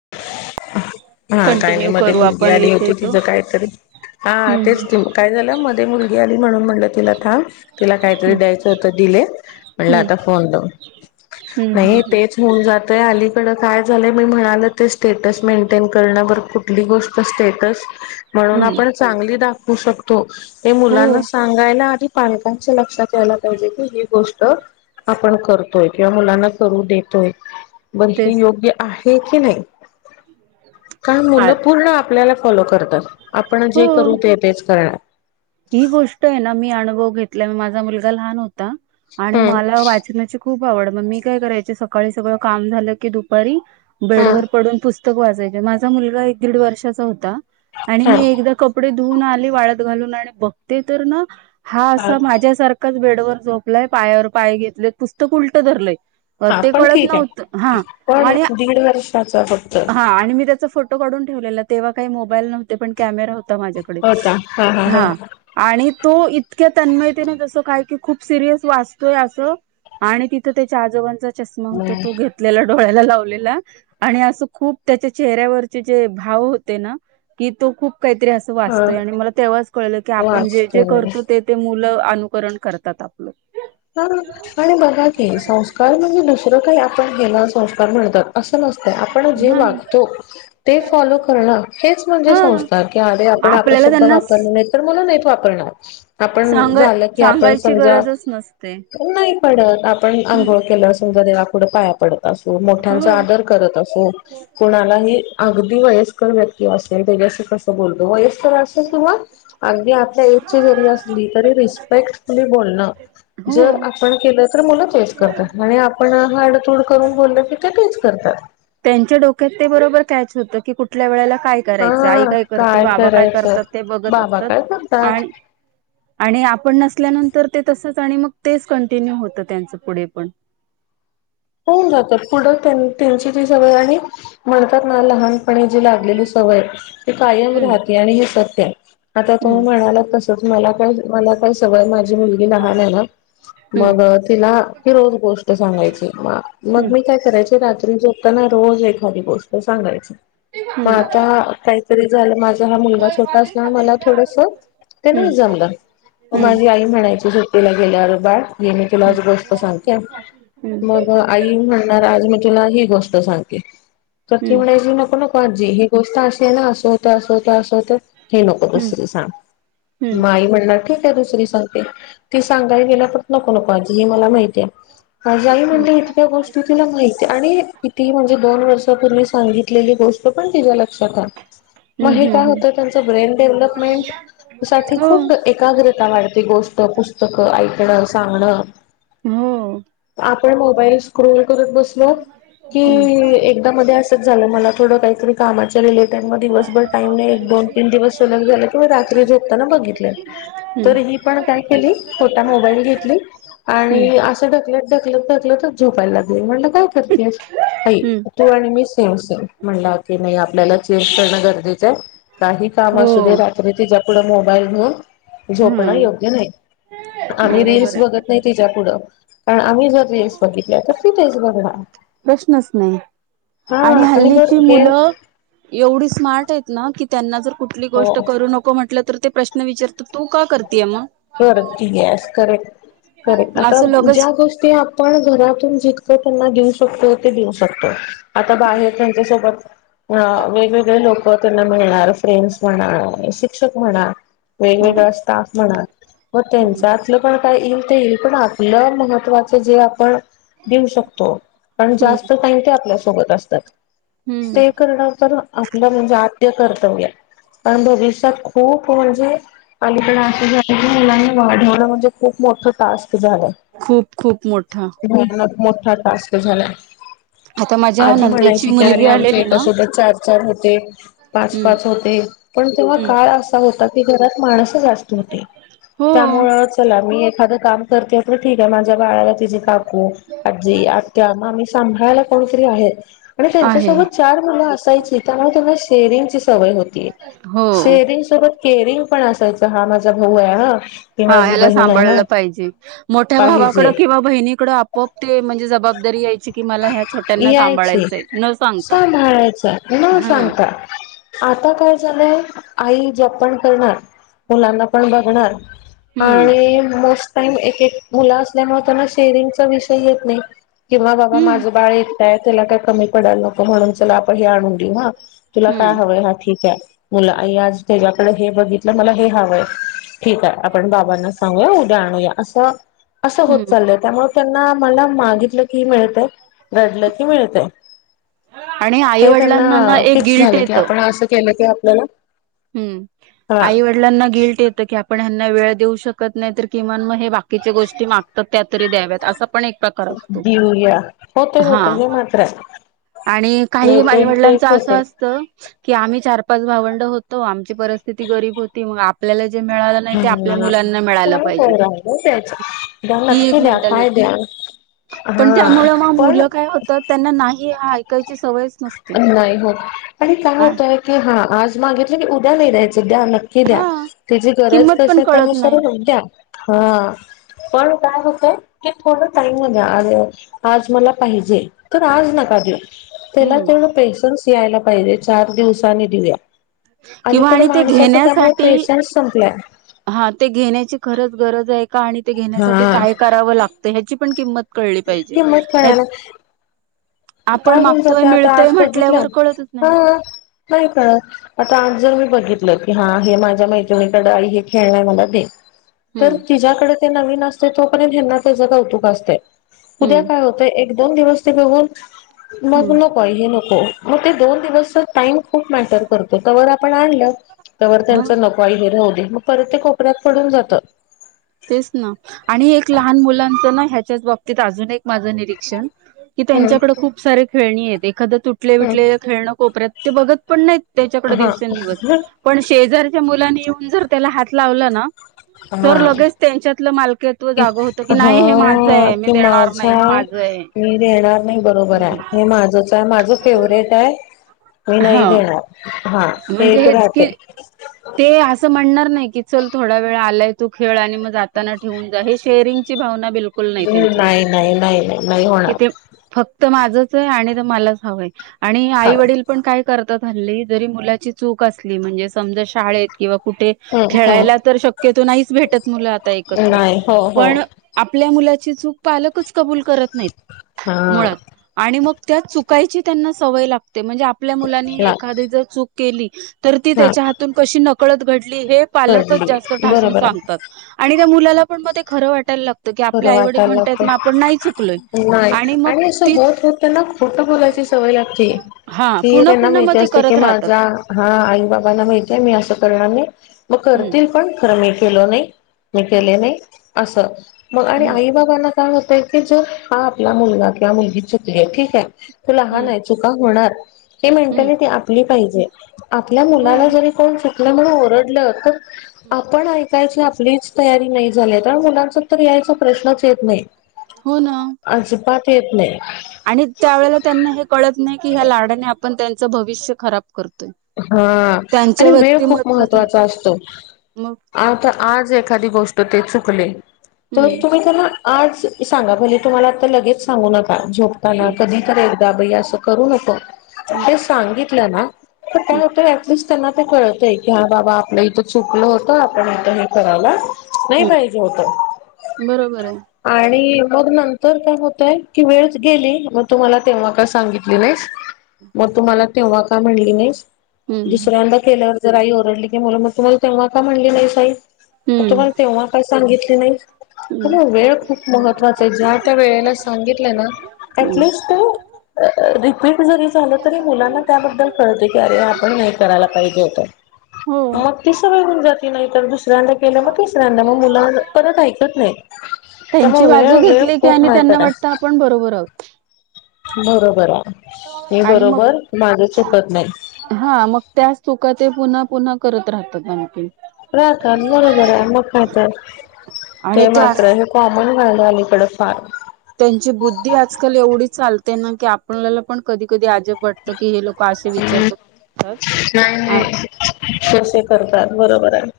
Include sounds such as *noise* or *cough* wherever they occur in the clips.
*inaudible* हा काय नाही कंटिन्यू मध्ये करू मुलगी आपण आली विषय होती तो तिचं कायतर हा तेच हम्म की काय झालं मध्ये मुलगी आली म्हणून म्हलं तिला थांब तिला काहीतरी हम्म द्यायचं होतं. दिल म्हणलं हम्म आता फोन लावू, हम्म हम्म नाही हम्म तेच होऊन जातंय आली. काड काय झालंय मी म्हणाल ते स्टेटस मेंटेन करणं बर खूप ली गोष्ट स्टेटस म्हणून हम्म आपण चांगली दाखवू शकतो. ते मुलांना हो सांगायला आणि पालकांच्या लक्षात यायला पाहिजे की ही गोष्ट आपण करतोय किंवा मुलांना करू देतोय. बर हे तेच योग्य आहे की नाही. कारण मुलं चाल पूर्ण आपल्याला फॉलो करतात आपण जे करू हो ते तेच करणार. ही गोष्ट आहे ना मी अनभव घेतल्या माझा मुलगा लहान हो. ता, आणि हम्म मला वाचनाची खू खूप आवड मग मी काय करायचे सकाळी सगळं काम झालं की दुपारी बेड हा वर पडून पूस कत वाचायच माझा मुलगा एक दीड वर्षाचा होता आणि मी हा एकदा कपडे धुन आली वाळत घालून आणि बघते तर ना हा असा माझ्या सारख काच बेड ववर झोपलाय पायावर पाय घेतलेत पुस्तक उलटंधरलंय. हा ते पण कळत ठीक नव्हत आहे हा पण आणि दीड वर्षाचा फक्त हा आणि मी त्याचा फोटो काढून ठेवले तेव्हा काही मोबाईल नव्हते पण कॅमेरा होता माझ्याकडे हा. आणि तो इतक्या तन्मयतीने तसं काय की खूप सिरियस वाचतोय असं. आणि तिथं त्याच्या आजोबांचा चष्मा होता तो हा घेतलेला. डोळ्याला लावलेला आणि असं खूप त्याच्या चेहऱ्यावरचे जे भाव होते ना कि तो खूप काहीतरी अस वाचतोय आणि मला तेव्हाच कळलं की आपण जे जे वाचतोय करतो ते ते. मुलं अनुकरण करतात आपलं. हा आणि बघा क संस्कार म्हणजे दुसरं काही आपण गला आपो. नाही म्हणजे हा संस्था की आ आपण आपल्याला आपसद्धा त्यांना वापरल नाही तर मला नाहीत वापरणार. आपण सांगाय झालं की आपण सांगायची समजा गरजच नसते नाही पडत आपण हम्म आंघोळ केलं समजा देवा कुढं पाया पडत. हो मोठ्यांचा आदर करत असो कणालाही अ ती वयस्कर व्यक्ती असेल तेस कसं बोलतो वयस्कर अस. किंवा अगदी आपल्या एजची जरी असली तरी रिस्पेक्टफुली बोलणं. हो जर आपण केलं. मुलं तेच करतात आणि आपण हाडतूड करून बोलल की ते तेच करतात. त्यांच्या डोक्यात ते बरोबर कायच होतं की कुठल्या वेळेला काय करायचं आई हा काय करते बाबा काय करायचं करतात ते बघत बाबा काय असतात करतात आणि आणि आपण नसल्यानंतर ते तसच. आणि मग तेच कंटिन्यू होत त्यांच पुढे पण होऊन जातात पुढं त्यांची तेी सगळ आणि म्हणतात ना लहान जी लागलेली सवय ती कायम हम्म राहते आणि हे सत आता तुम्ही हम्म म्हणाला मला काय मला. काय सगळ माझी मुलगी लहान आहे ना. मग तिला ही रोज गोष्ट सांगायची. मग हम्म मी काय करायचे. रात्री झोपताना रोज एखादी गोष्ट सांगायची. हम्म मग आता काहीतरी झालं माझ. हा मुलगा छोटा असणार. मला थोडस ते नाही जमलं. म हम्म माझी आई म्हणायची सुट्टीला गेल्यावर बाळ ही मी तुला हम्म आज गोष्ट सांगते. हम्म हम्म मग आई म्हणणार आज मी तुला ही गोष्ट सांगते तर ती म्हणायची नको-नको आजी ही गोष्ट असे आहे. ना असं होत. अस होतं. असं होत. हे नको हम्म हम्म दुसरी हम्म सांग आई म्हणणार की. ते दुसरी सांगते ती सांगाय गेल्याव परत नको नकोे *unintelligible* ही मला माहितीय. जाई म्हणली हम्म इतक्या गोष्टी तुला माहित आणि कितीही म्हणजे दोन वर्षापूर्वी सांगितलेली गोष्ट पण तिच्या लक्षात हाय, मग हम्म हम्म हे काय हम्म होत त्यांचं ब्रेन डेव्हलपमेंट साठी हम्म खूप एकाग्रता वाढते गोष्ट पुस्तकं ऐकणं, सांगणं. हो आपण मोबाईल स्क्रोल करत बसलो, की हम्म एकदा मध्ये असच झालं मला थोडं कायतरी कामाच्या रिलेटेड मधी दिवसभर टाईम नाय, एक दोन हम्म. तीन दिवस सलग झालं की मग रात्री झोपताना बघितलं, तर ही पण काय केली, खोटा मोबाईल घेतली हम्म आणि असं ढकल ढकलत ढकलतंच झोपायला लागली, म्हणलं काय करतेस? ताई हम्म तू आणि मी सेम सेम, म्हणलं *unintelligible* आपल्याला चेंज करणं गरजेचं आहे, काही काम हो असू दे रात्री तिच्या पुुढं मोबाईल घेऊन झोपणं हम्म योग्य नाही, आम्ही बरोबर रील्स आहे बघत नाही तिच्या पुुढं. आम्ही जर रिल्स बघितल्या तर ती तेच बघणार. प्रश्नच नाही. हा आणि बर हल्लीची हे मुलं एवढी स्मार्ट आहेत ना की त्यांना जर कुठली हो गोष्ट करू नको म्हटलं तर ते प्रश्न विचारत तू का करतेय मग करती गॅस करे करे आता असं लगच ज्या गोष्टी आपण घरातून जितकं त्यांना देऊ शकतो ते देऊ शकतो, आता हम्म बाहेर त्यांच्यासोबत अ वेगवेगळे लोकं त्यांना मिळणार फ्रेंड्स म्हणा शिक्षक म्हणा हम्म वेगवेगळा स्टाफ म्हणा, व हम्म त्यांच्यातलं पण काही ता येईल पण आपलं महत्त्वाचं जे आपण देऊ शकतो. पण हम्म जास्त टाईम ते आपल्यासोबत असतात. हम्म ते करणं पण आपलं म्हणजे आ कर्तव्य आणि भविष्यात खूप म्हणजे अली कडे पण असं झालंय की मुलांनी वाढवलं म्हणजे खूप मोठं टास्क. झालं. खूप खूप मोठा *unintelligible* मोठा टास्क झालाय. आता माझ्या आजी नंदेची म्हणायची की मुलगी अरे आमच्या आलेली ना एकासोबत. चार-चार होते. हम्म पाच-पाच होते पण तेव्हा हम्म काळ असा होतात की घरात माणसं जास्त होती, हो त्यामुळे चला मी एखाद काम करते ठीक आहे माझ्या बाळाला तिचे काकू. आजी. आत्या. मग आम्ही सांभाळायला कोणीतरी आहेत. आणि आहे त्यांच्यासोबत चार मुलं असायची त्यामुळे त्यांना सेरिंगची सवय होती. हो सेरिंग सोबत केयरिंग पण असायची. हा माझा भाऊ आहे हा ही हा माझी ह्याला बहीण आहे हा सांभाळलं पाहिजे. मोठ्या भावाकड पाहिजे किंवा बहिणीकड आप-आप ते म्हणजे जबाब जबाबदारी यायची की मला ह्या छोट्यांना यायची सांभाळायचंय न सांगता. सांभाळायचं न ह. सांगता आता काय झालंय आई जॉब पण करणार. मुलांना पण बघणार हम्म आणि मोस्ट टाईम एक-एक मुलं असल्यामुळे त्यांना शेरिंगचा विषय येत नाही. किंवा बाबा हम्म माझं बाळ एकट हाय. त्याला काय कमी पडाला नको म्हणून चला आपण हे आणून देऊ ना. तुला काय हम्म हवंय हा ठीक आहे. मुलं आ आज त्याच्याकडे हे बघितलं मला हे हवंय ठीक आहे. आपण बाबांना सांगूया उद्या आणूया असं. असं होत हम्म चाललंय. त्यामुळे त्यांना मला मागितलं क की मिळते. घडलं की मिळते. आणि आई हे त्यांना वडिलांना ना एक फिक्स गिल्ट झाले की. येतं आपण असं केलं की आपल्याला हम्म हा आई वडलाना गिलट येत की आप आपण ह्यांना वेळ देऊ शकत नाही तर किमान मग हे बाकीच्या गोष्टी मागतात त्या तरी द्याव्यात असं. एक प्रकार असतो घेऊया होते होते ह. हे मात्र आहे आणि काही नाही ते ते आई-वडिलांच असं होते असतं. की आम्ही चार-पाच भावंड होतो. आमची परिस्थिती गरीब होती. मग आपल्याला जे मिळालं नाही ते आपल्या ह मुलांना मिळालं पाहिजे. काय राहिलं त्याच द्या ही एक नक्की द्या काय मेंटलिटी द्या असते. पण हा त्यामुळे म पण मुलं काय होत त्यांना नाही की हा ऐकत! नाही हो. आणि काय होतय की हा. आज मागितलं की उद्या नाही द्यायचं. द्या. नक्की द्या. हा त्याची गरज किंमत पण कशी कळत नाही त्यानुसार द्या ह. पण काय होतंय. की थोड टाईम मध्ये, आज मला पाहिजे तर आज नका देऊ. त्याला हम्म तेवढं थोडं पेशन्स यायला पाहिजे. चार दिवसाांनी दिऊ्या. किंवा अलीकड आणि ते माणसाचं त्यामुळे घेण्यासाठी पेशनस संपलाय. हा ते घेण्याची खरंच गरज आहे का. आणि ते घेण्यासाठी हा काय करावं लागतं ह्याची पण किंमत कळली पाहिजे किंमत नाहीं कळायला आपण काय होऊन मागतोय. जाते आता मिळतोय आज बघितलं म्हटल्यावर कळतच हा नाही. नाही कळत. आता आज जर मी बघितलं की हा हे माझ्या मैत्रिणीकडे आई हे खेळण आहे मला दे. तर हम्म तिच्या्याकडे ते नवीन असतय तोपर्य हेना त्याच कौतुक असतय. उद्या हम्म काय होतंय एक दोन दिवस त बघून मग हम्म नको हे. नको. मग ते दोन दिवस टाइम खूप मॅटर करतो तवर आपण आणली. तवर हा त्यांच नको हाय हे राहूदे मग परत ते कोपऱ्यात पडून जात. तेच ना. आणि एक लहान मुलांचं ना ह्याच्याच बाबतीत अजून एक माझं निरीक्षण. की हम्म त्यांच्याकडे खूप सारे खेळणी आहेत. एखाद तुटले-बीटलेल हम्म खेळणं कोपऱ्यात ते बघत पण नाहीत. त्याच्याकडे हा दिवसेंदिवस पण शेजार त्या मुलांनी येऊन जर त्याला हात लावला ना. हा. तर लगेच त्यांच्यातलं मालकीत्व इ जागं होतं की हा. नाही हे माझं आहे मी की देणार नाही माझा हे माझं आहे मी देणार नाही. बरोबर हम्म आहे. हे माझंच आहे. माझं फेवर्हेट आहे. मी नाही हा देणार. हा हे म्हणजे एक हेच की राहते. ते असं म्हणणार नाही की. चल थोडा वेळ आलाय तू खेळ आणि मग जाताना ठेवून जा हे शेअरिंग. बिकुल नाही त्यांच्यात नाही नाही नाही नाही की होणार ते फक्त. त माझच आहे आणि मलाच हवं आहे. आणि हा आई वडील पण काय. करतात. हल्ली जरी मुलाची चूक असली म्हणजे समजा शाळेत किंवा कुठे हम्म खेळायला हम्म तर शक्यतो नाहीच भेटत मुलं आता एकत्र नाही हो हो पण आपल्या मु ची चूक पालकच कबुल करत नाही हा मुळात आणि मग. त्या चुकायची त्यांना सवय लागते. म्हणजे आपल्या मुलांनी ला एखादी जर चूक केली. तर ती हा त्याच्या हात नकळत घडली हे पालक घडली जातून ठासून बरोबर आहे सांगतात आणि. त्या मुला पण म ते खरं वाटयला लातं. खरं वाटायलागत चुकलोय नाही. मग आणि असं तीच होत-होत त्यांना खोट बोलायची. सवय लागते. हा की पुन्हा त्यांना पुन्हा मग माहिती ते असते की करत राहतात माझा हा आई बाबांना माहिती. ते मी असं करणार नाही. मग हम्म करतील पण खरं मी केल नाही. मी हम्म केले नाही. असं मग आणि आई बाबांना. काय होतय की जर हा आपला मुलगा किंवा. मुलगी चुकली ठीक आहे. तो लहान हम्म हाय चुका होणार. हे हम्म मेंटलिटी आपली पाहिजे. आपल्या हो मुलाला जरी कोण चुकलं म्हणून ओरडलं तर ती आपण ऐकायची आपलीच तयारी नाही झाली कारण मुलांचा तर यायचा प्रश्नच येत नाही हो ना अजिपात येत नई. आणि त्यावेळेला त्यांना हे कळत नई की ह्या लाडाने आपण त्यांच भविष्य खराब करतो. हा आणि वेळ खूप महत्वाचा राहतोय असतो, मग आता आज ज गोष्ट टे चुकले, तर हम्म तुम्ही त्यांना आज सांगा, भले तुम्हाला आता लगेच सांगू नका झोपताना हम्म कधी तर ए दा बई अस करू नको, हं हे सांगितलं ना तर काय हं होतय ऍटलीस त्यांना ते कळतय की हा बाबा आपलं इथं चुकलं होतं, आपण इथं हे करायला नाही हं पाहिजे होत बरोबर आहे. आणि मग नंतर काय होतय की वेळच गेली मग तू मला तेव्हा का सांगितली नाहीस. मग तू मला तेव्हा का म्हणली नइस? हं दुसऱ्यांदा केल्यावर जर आई ओरडली की, मुल मग तू मला तेव्हा का म्हणली नईस आई म तु मला हं तेव्हा काय सांगितली नईस? हं *unintelligible* वेळ खूप महत्वाचा आहे ज्या त्या वेळेला सांगितलं ना हं ऍटलिस्ट अ अ रिपीट जरी झाल तरी मुलांना त्याबद्दल कळते *unintelligible* आपण नाही करायला पाहिजे होत, हो. मग ती सवय होऊन जाती नाही तर दुस ऱ्यांदा केलं मग तिसऱ्यांदा, मग मुल परत ऐकत नाई. त्यांची बाजू घेतली की आणि त्यांना वाटत आपण बरोबर आहोत. बरोबराय, मी आणि मग बरोबर माझं चुकत नाही. हा मग त्याच चुका ते पुन्हा पुन्हा करत राहतात आणखीन राहतात बरोबराय मग काय तर, आणि ते त्या मात्र हे कॉमण व्हायलंय आलीकड फार त्यांची बुद्धी आजकाल एवढी चालते ना की, आपल्याला पण कधी कधी आ हम्म नाई आ नाई कसे करतात. बरोबराय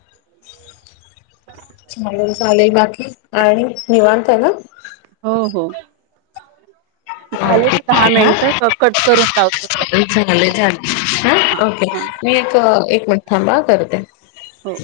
*unintelligible* चाले बाकी आणि निवांत ना? हो हो. *unintelligible* झाले ना दहा के हा, मिनिटं क कट करून लावते *unintelligible* परत. झाले झाले हा ओके नई एक एक मिनट थांबा करते. हो.